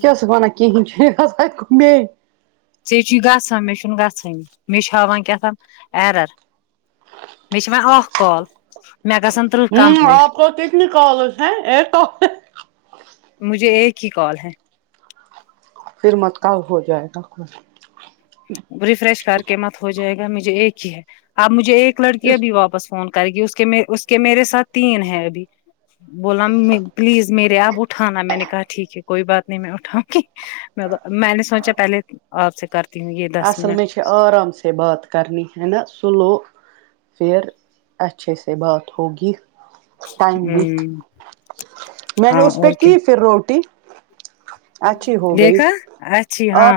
کیا سک وان ک چ [unintelligible] ذھ چ گھان میں چ ن گھ م میں چ ہا کتام ایرر [unintelligible] [unintelligible] ہوں کمپلیٹ آپ کو کتنی کالز ہیں ایک مجھے ایک ہی کال ہے فر مت کا ہو جائے گا ریفریش کر کے مت ہو جائے گا مجھے ایک ہی ہے آپ مجھے ایک لڑکی ابھی واپس فون کر گی اس کے اس کے میرے ساتھ تین ہے ابھی بولا پلیز میرے آپ اٹھانا میں نے کہا ٹھیک ہے کوئی بات نہیں میں اٹھاؤں گی میں میں نے سوچا پہلے آپ سے کرتی ہوں یہ دس اصل میں منٹ سے آرام سے بات کرنی ہے نا سلو پھر اچھے سے بات ہوگی ٹائم بھی ہوں میں نے ہاں اس پہ اور کیا کی پھر روٹی اچھی ہو گئی دیکھا اچھی ہاں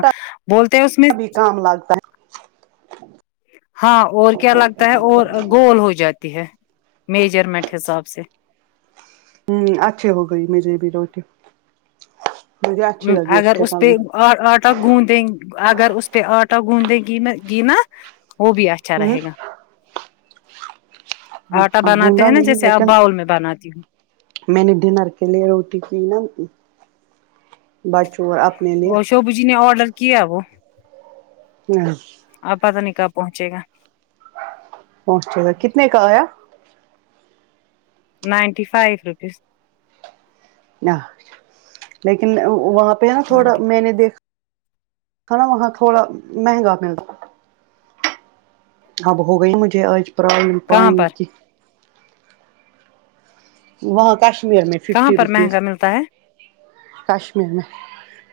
بولتے ہیں اس میں عام لگتا ہے ہاں اور کیا لگتا ہے اور گول ہو جاتی ہے میجرمنٹ حساب سے ہ اچھی ہو گئی مجھے بھی روٹی مجھے اچھی لگی اس اگر کے سم پہ آٹا گوندیں اگر اس پہ آٹا گوندیں گ ن گ نا وہ بھی اچھا میں رہے گا آٹا ہ بناتے گوندا ہیں نا نہیں جیسے آپ لیکن باؤل میں بناتی ہوں میں نے ڈنر کے لیے روٹی پ نا بچوں اپنے لیے تو بجینے ارڈر کیا وہ ہاں آپا کنے کب پہنچے گا پہنچ گیا کتنے کا آیا نائنٹی فائیو روپیز ن لیکن وہاں پہ نا تھوڑا نائنٹی میں نے دیکھا ہاں وہاں تھوڑا مہنگا ملتا اب ہو گی مجے آج پرابلم کہاں پانی پر کی وہاں کشمیر میں کہاں ففٹی پر روپیز مہنگا ملتا ہے کشمیر میں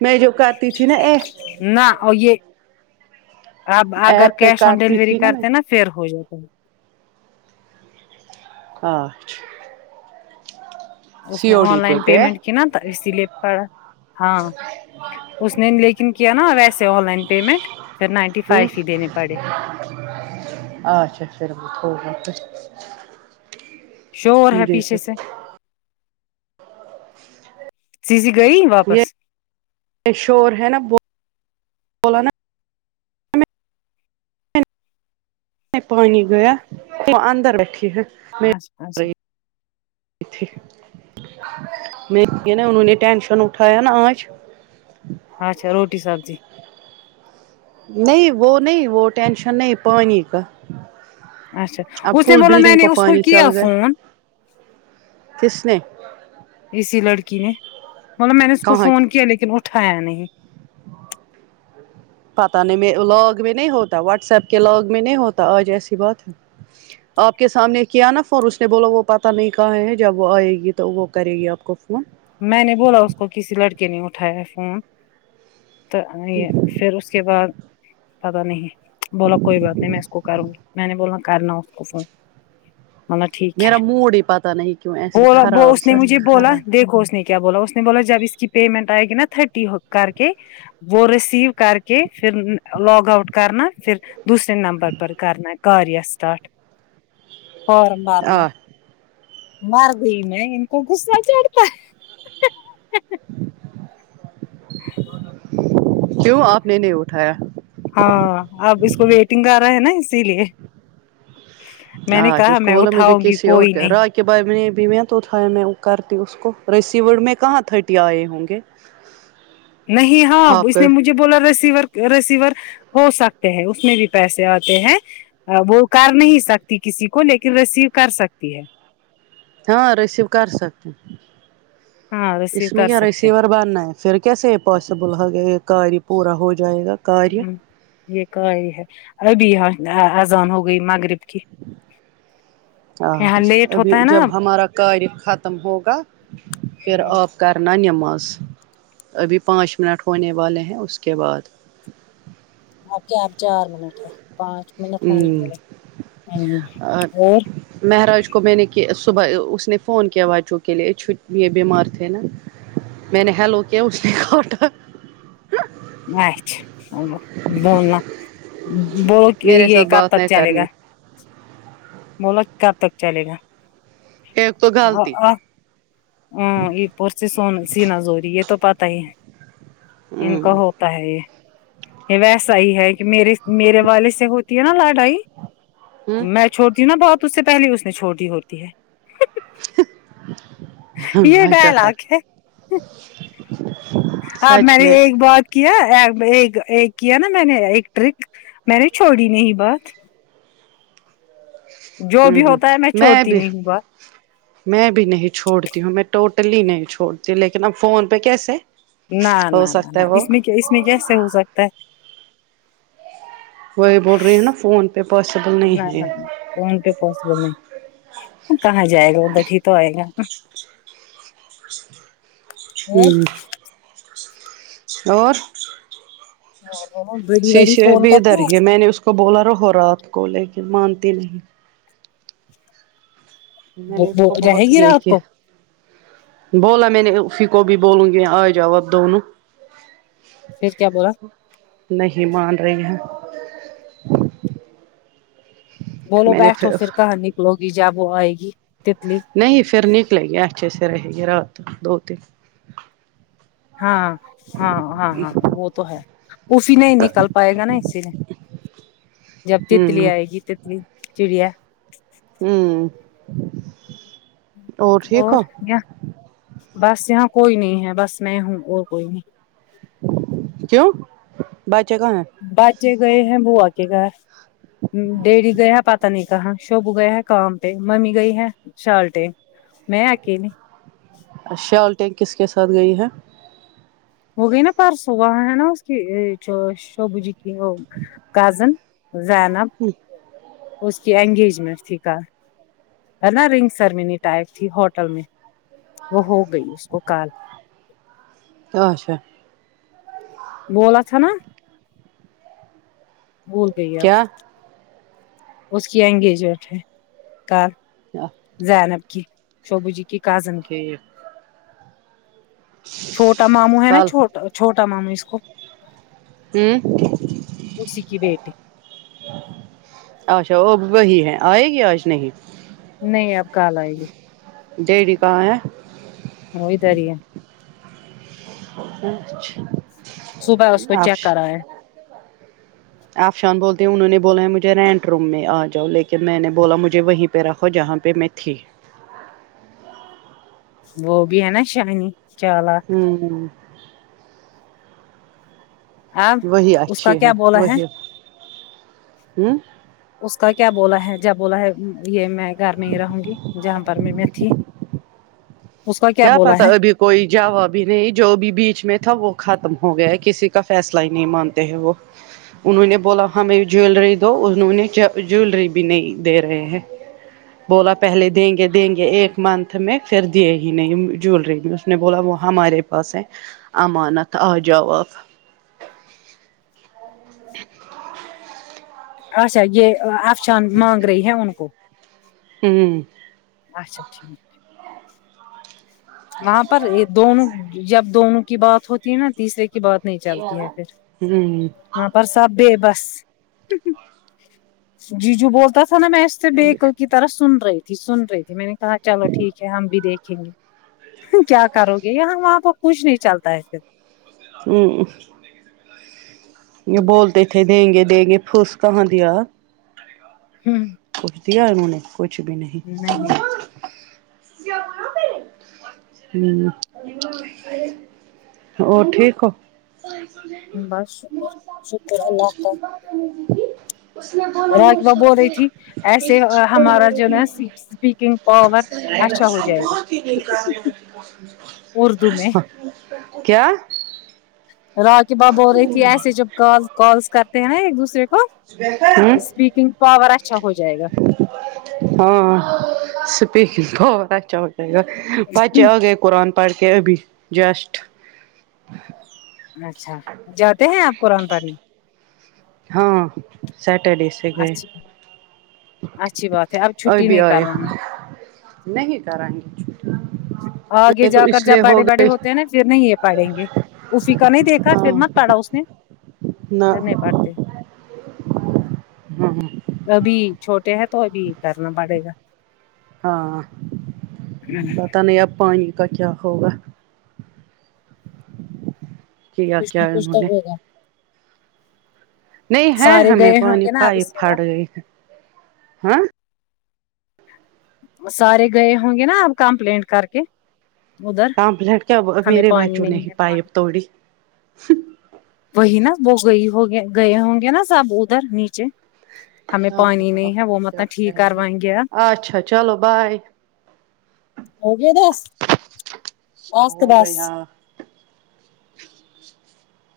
میں جو کرتی تھی نا ا نہ اور یہ اب اگر ایپ پہ کیش آن کرتی ڈیلیوری تھی میں کرتے نا پھر ہو جاتا ہے آچ اس نے او ڈی آن پہ لائن کے پیمنٹ کیا نا تو اسی لیے پڑا ہاں اس نے لیکن کیا نا ویسے آن لائن پیمنٹ پھر نائنٹی ہ فائیو ہی دینے پڑے اچھا پھر وہ [unintelligible] شور ہے پیچھے سے سی سی گئی واپس یہ شور ہے نا بو بلا نا پانی گیا وہ اندر بیٹھی ہے میں اچھا اچھا تھی میں نا انہوں نے ٹینشن اٹھایا نا آج اچھا روٹی سبزی نہیں وہ نہیں وہ ٹینشن نہیں پانی کا اچھا اب اسے فل بولو میں بلڈنگ نے اس کو پانی چل کیا گئے فون کس نے اسی لڑکی نے مطلب میں نے اس کو کہاں فون کیا لیکن اٹھایا نہیں پتا نہیں لاگ میں نہیں ہوتا واٹس ایپ کے لاگ میں نہیں ہوتا آج ایسی بات ہے آپ کے سامنے کیا نا فون اس نے بولا وہ پتہ نہیں کہا ہے ہیں جب وہ آئے گی تو وہ کرے گی آپ کو فون میں نے بولا اس کو کسی لڑکے نے اٹھایا ہے فون تو یہ پھر اس کے بعد پتا نہیں بولا کوئی بات نہیں میں اس کو کروں گی میں نے بولنا کرنا اس کو فون مل ٹھیک ہے میرا موڈ ہی پتہ نہیں کیوں ایسے وہ خراب اس نے سا مجھے بولا خراب دیکھو اس نے کیا بولا اس نے بولا جب اس کی پیمنٹ آئے گی نا تھرٹی کر کے وہ رسیو کر کے پھر لوگ آؤٹ کرنا پھر دوسرے نمبر پر کرنا کاریہ اسٹارٹ فارم بنا آ مر گئی میں ان کو گھس نہ چڑتا کیوں آپ نے نہیں اٹھایا ہاں اب اس کو ویٹنگ کر رہا ہے نا اسی لیے میں نے کہا میں اٹھاؤں گی کوئی نہیں کہ بھائی تو میں کرتی اس کو رسیڈ میں کہاں تھرٹی آئے ہوں گے نہیں ہاں آپ اس کا نے مجھ ج بولا ریسیور ریسیور ہو سکتے ہیں اس میں بھی پیسے آتے ہیں وہ کر نہیں سکتی کسی کو لیکن ریسیو کر سکتی ہے ہاں ریسیو کر سکتے ہاں ریسیو اس میں کر کیا سکتے ریسیور بننا ہے پھر کیسے پاسیبل ہو گیا یہ کاریہ پورا ہو جائے گا کاریہ ہیں ہ یہ کا ہے ابھی یہاں اذان ہو گئی مغرب کی یہاں اچھا لیٹ ابھی ہوتا ہے نا جب اب ہمارا کاریہ ختم ہوگا پھر آپ کنا نماز ابھی پانچ منٹ ہونے والے ہیں اس کے بعد آپ کیا اپ چار منٹ ہے پانچ منٹ ہونے ہمم والے ہ اور مہاراج کو میں نے صبح اس نے فون کیا بچوں کے لیے چیہ بیمار تھے نا میں نے حلو کیا اس نے کاٹا اچھا بولنا بولتی ہے میرے یہ ساتھ کب بات تک نہیں چلے گا کرنی بولو کب تک چلے گا ایک تو غلطی ہاں یہ اپسی سو سین زوری یہ تو پت ہی ہے ان ہمم کا ہو تا ہے یہ یہ ویسا ہی ہے کہ میرے میرے والےوالد سے ہوتی ہے نا لڑائی میں چھوڑتی ہوں نا بہت اس سے پہلے اس نے چھوڑ دی ہوتی ہے ہمم یہ اچھا کر ڈائلاگ ہے آپ میں نے ایک بات کیا ایک ایک ایک کیا نا میں نے ایک ٹرک میں نے چھوڑی نہیں بات جو ہوں بھی ہ ہوتا ہے میں چھوڑتی بھی نہیں ہوں بات میں بھی نہیں چھوڑتی ہوں میں ٹوٹلی نہیں چھوڑتی ہوں لیکن اب فون پہ کیسے نہ ہو نہ نہ سکتا نہ ہے وہ اس میں کیا اس میں کیسے ہو سکتا ہے وہی بول رہی ہیں نا فون پ پاسبل نہ نہیں نہ ہے نہ فون پہ پاسبل نہیں کہاں جائے گا اد ٹھیک توئے گا ہوں اور بڑی بڑی شیشے فون بھی ادھر ہی کرتی میں نے اس کو بولا رہوو رات کو لیکن مانتی نہیں میں نے اس وہ کو رہے بہت گی یہی رات کیا کو بولا میں نے اسی کو بھی بولوں گی آ جاؤ اپ دونوں پھر کیا بولا نہیں مان رہے ہیں بولو میں نے بیٹھو پھر کہاں نکلو گی جب وہ آئے گی تتلی نہیں پھر نکلیں گی اچھے سے رہے گی رات دو تین ہاں ہاں ہاں ہاں وہ تو ہے افی نہیں نکل پائے گا نا اسی میں جب تتلی ہ آئے گی تتلی چڑیا ہوں اور یہ بس یہاں کوئی نہیں ہے بس میں ہوں اور کوئی نہیں کیوں باچہ کہاں ہیں باچہ گئے ہیں بو آ کے گا ڈیریی گیا ہے پتا نہیں کہاں شب گیا ہے کام پہ ممی گئی ہے شالٹیں میں آکلھی شالٹیں کس کے ساتھ گئی ہے وہ گئی نا پرسوں وہاں ہے نا اس کی شبو جی کی وہ کزن زینب ہوں اس کی انگیجمنٹ تھی کل ہے نا رنگ سرمنی ٹائپ تھی ہوٹل میں وہ ہو گئی اس کو کال اچھا بولا تھاا نا بھول گئی آ کیا اس کی انگیجمنٹ ہے کار کیا زینب کی شوبو جی کی کازن کی ٹھیک چھوٹا ماموں ہے نا کل چھوٹا چھوٹا ماموں اس کو اسی کی بیٹی ہوں اچھا وہ وہی ہے آئے گی آج نہیں نہیں آپ کال آئیے ڈیٹے کہا ہے ہوئی تاری ہے اچھ صبح اس کو چیک کرا ہے آفشان بولتے ہیں انہوں نے بولا ہے مجھے رینٹ روم میں آ جاؤ لیکن میں نے بولا مجھے وہیں پہ رکھو جہاں پہ میں تھی وہ بھی ہے نا شانی چالا ہوں آب وہی اس کا اچھی کیا بولا ہے وہی ہوں اس کا کیا بولا ہے جب بولا ہے یہ میں گھر میں ہی رہوں گی جہاں پر میں میں تھی اس کا کیا بولا پتا ہے ابھی کوئی جہ بھی نہیں جو بھی بیچ میں تھا وہ ختم ہو گیا ہے کسی کا فیصلہ ہی نہیں مانتے ہیں وہ انہوں نے بولا ہمیں جویلری دو انوںیں جویلری بھی نہیں دے رہے ہیں بولا پہلے دیں گے دیں گے ایک منت میں پھر دے نہیں جولری میں اس نے بولا وہ ہمارے پاس ہے امانت آ جاو اچھا یہ افشان مانگ رہی ہے ان کو ہوں اچھا ٹھیک وہاں پر دونوں جب دونوں کی بات ہوتی ہے نا تیسرے کی بات نہیں چلتی ہے پھر ہوں ہاں پر سب بھی بس جی جو بولتا تھا نا میں اس سے بیکل کی طرح سن رہی تھی سن رہی تھی میں نے کہا چلو ٹھیک ہے ہم بھی دیکھیں گے کیا کرو گے یہاں وہاں پ کچھ نہیں چلتا ہے پھر اوں یہ بولتے تھے دیں گے دیں گے پھوس کہاں دیا ہوں پوچھ دیا انہوں نے کچھ بھی نہیں ہ اور ٹھیک ہو بس شکر شکر اللہ [inaudible] راک ب بول رہی تھی ایسے ہمارا جو ہے نا اسپیکنگ پاور اچھا ہو جائے گا اردو میں کیا راکی ب بول رہی تھی ایسے جب کال کالس کرتے ہیں ایک دوسرے کو ہوں اسپیکنگ پاور اچھا ہو جائے گا ہاں سپیک بہت اچھا ہو جائے گا بچے آگے قرآن پڑھ کے ابھی جسٹ اچھا جاتے ہیں آپ قرآن پڑھنے ہاں سیٹرڈے سے گئے اچھی اچھی بات ہے اب اور چھٹی بھی نہیں آئے کروانا نہیں کریں گے آگے یہ تو جا کر اس جب لیے ہو بڑے بڑے گئی ہوتے ہیں نا پھر نہیں یہ پڑیں گے افی کا نہیں دیکھا پھر ہاں مت پڑا اس نے نہ فر نئی پڑھتے ہاں ابھی چھوٹے ہیں تو ابھی کرنا پڑے گا ہاں پت نہیں اب پانی کا کیا ہوگا کیا کچھ نہ کیا ہے کچھ انہوں تو نے ہوگا نہیں ہے سارے ہمیں گئے ہوں پانی گے نا اب اس پائپ پھٹ کے گئی ہے ہاں سارے گئے ہوں گے نا آپ کمپلینٹ کر کے ادھر کمپلینٹ کیا ہمیں میرے پانی باچو نے نہیں ہے پانی پائپ توڑی وہی نا وہ گئی ہوگ گئے ہوں گے نا سب ادھر نیچے ہمیں آپ پانی بتاؤ نہیں ہے وہ کیا مطلب ٹھیک کریں کروائیں گے اچھا چلو بائے ہوگئے دس بس ہو تو بس گیا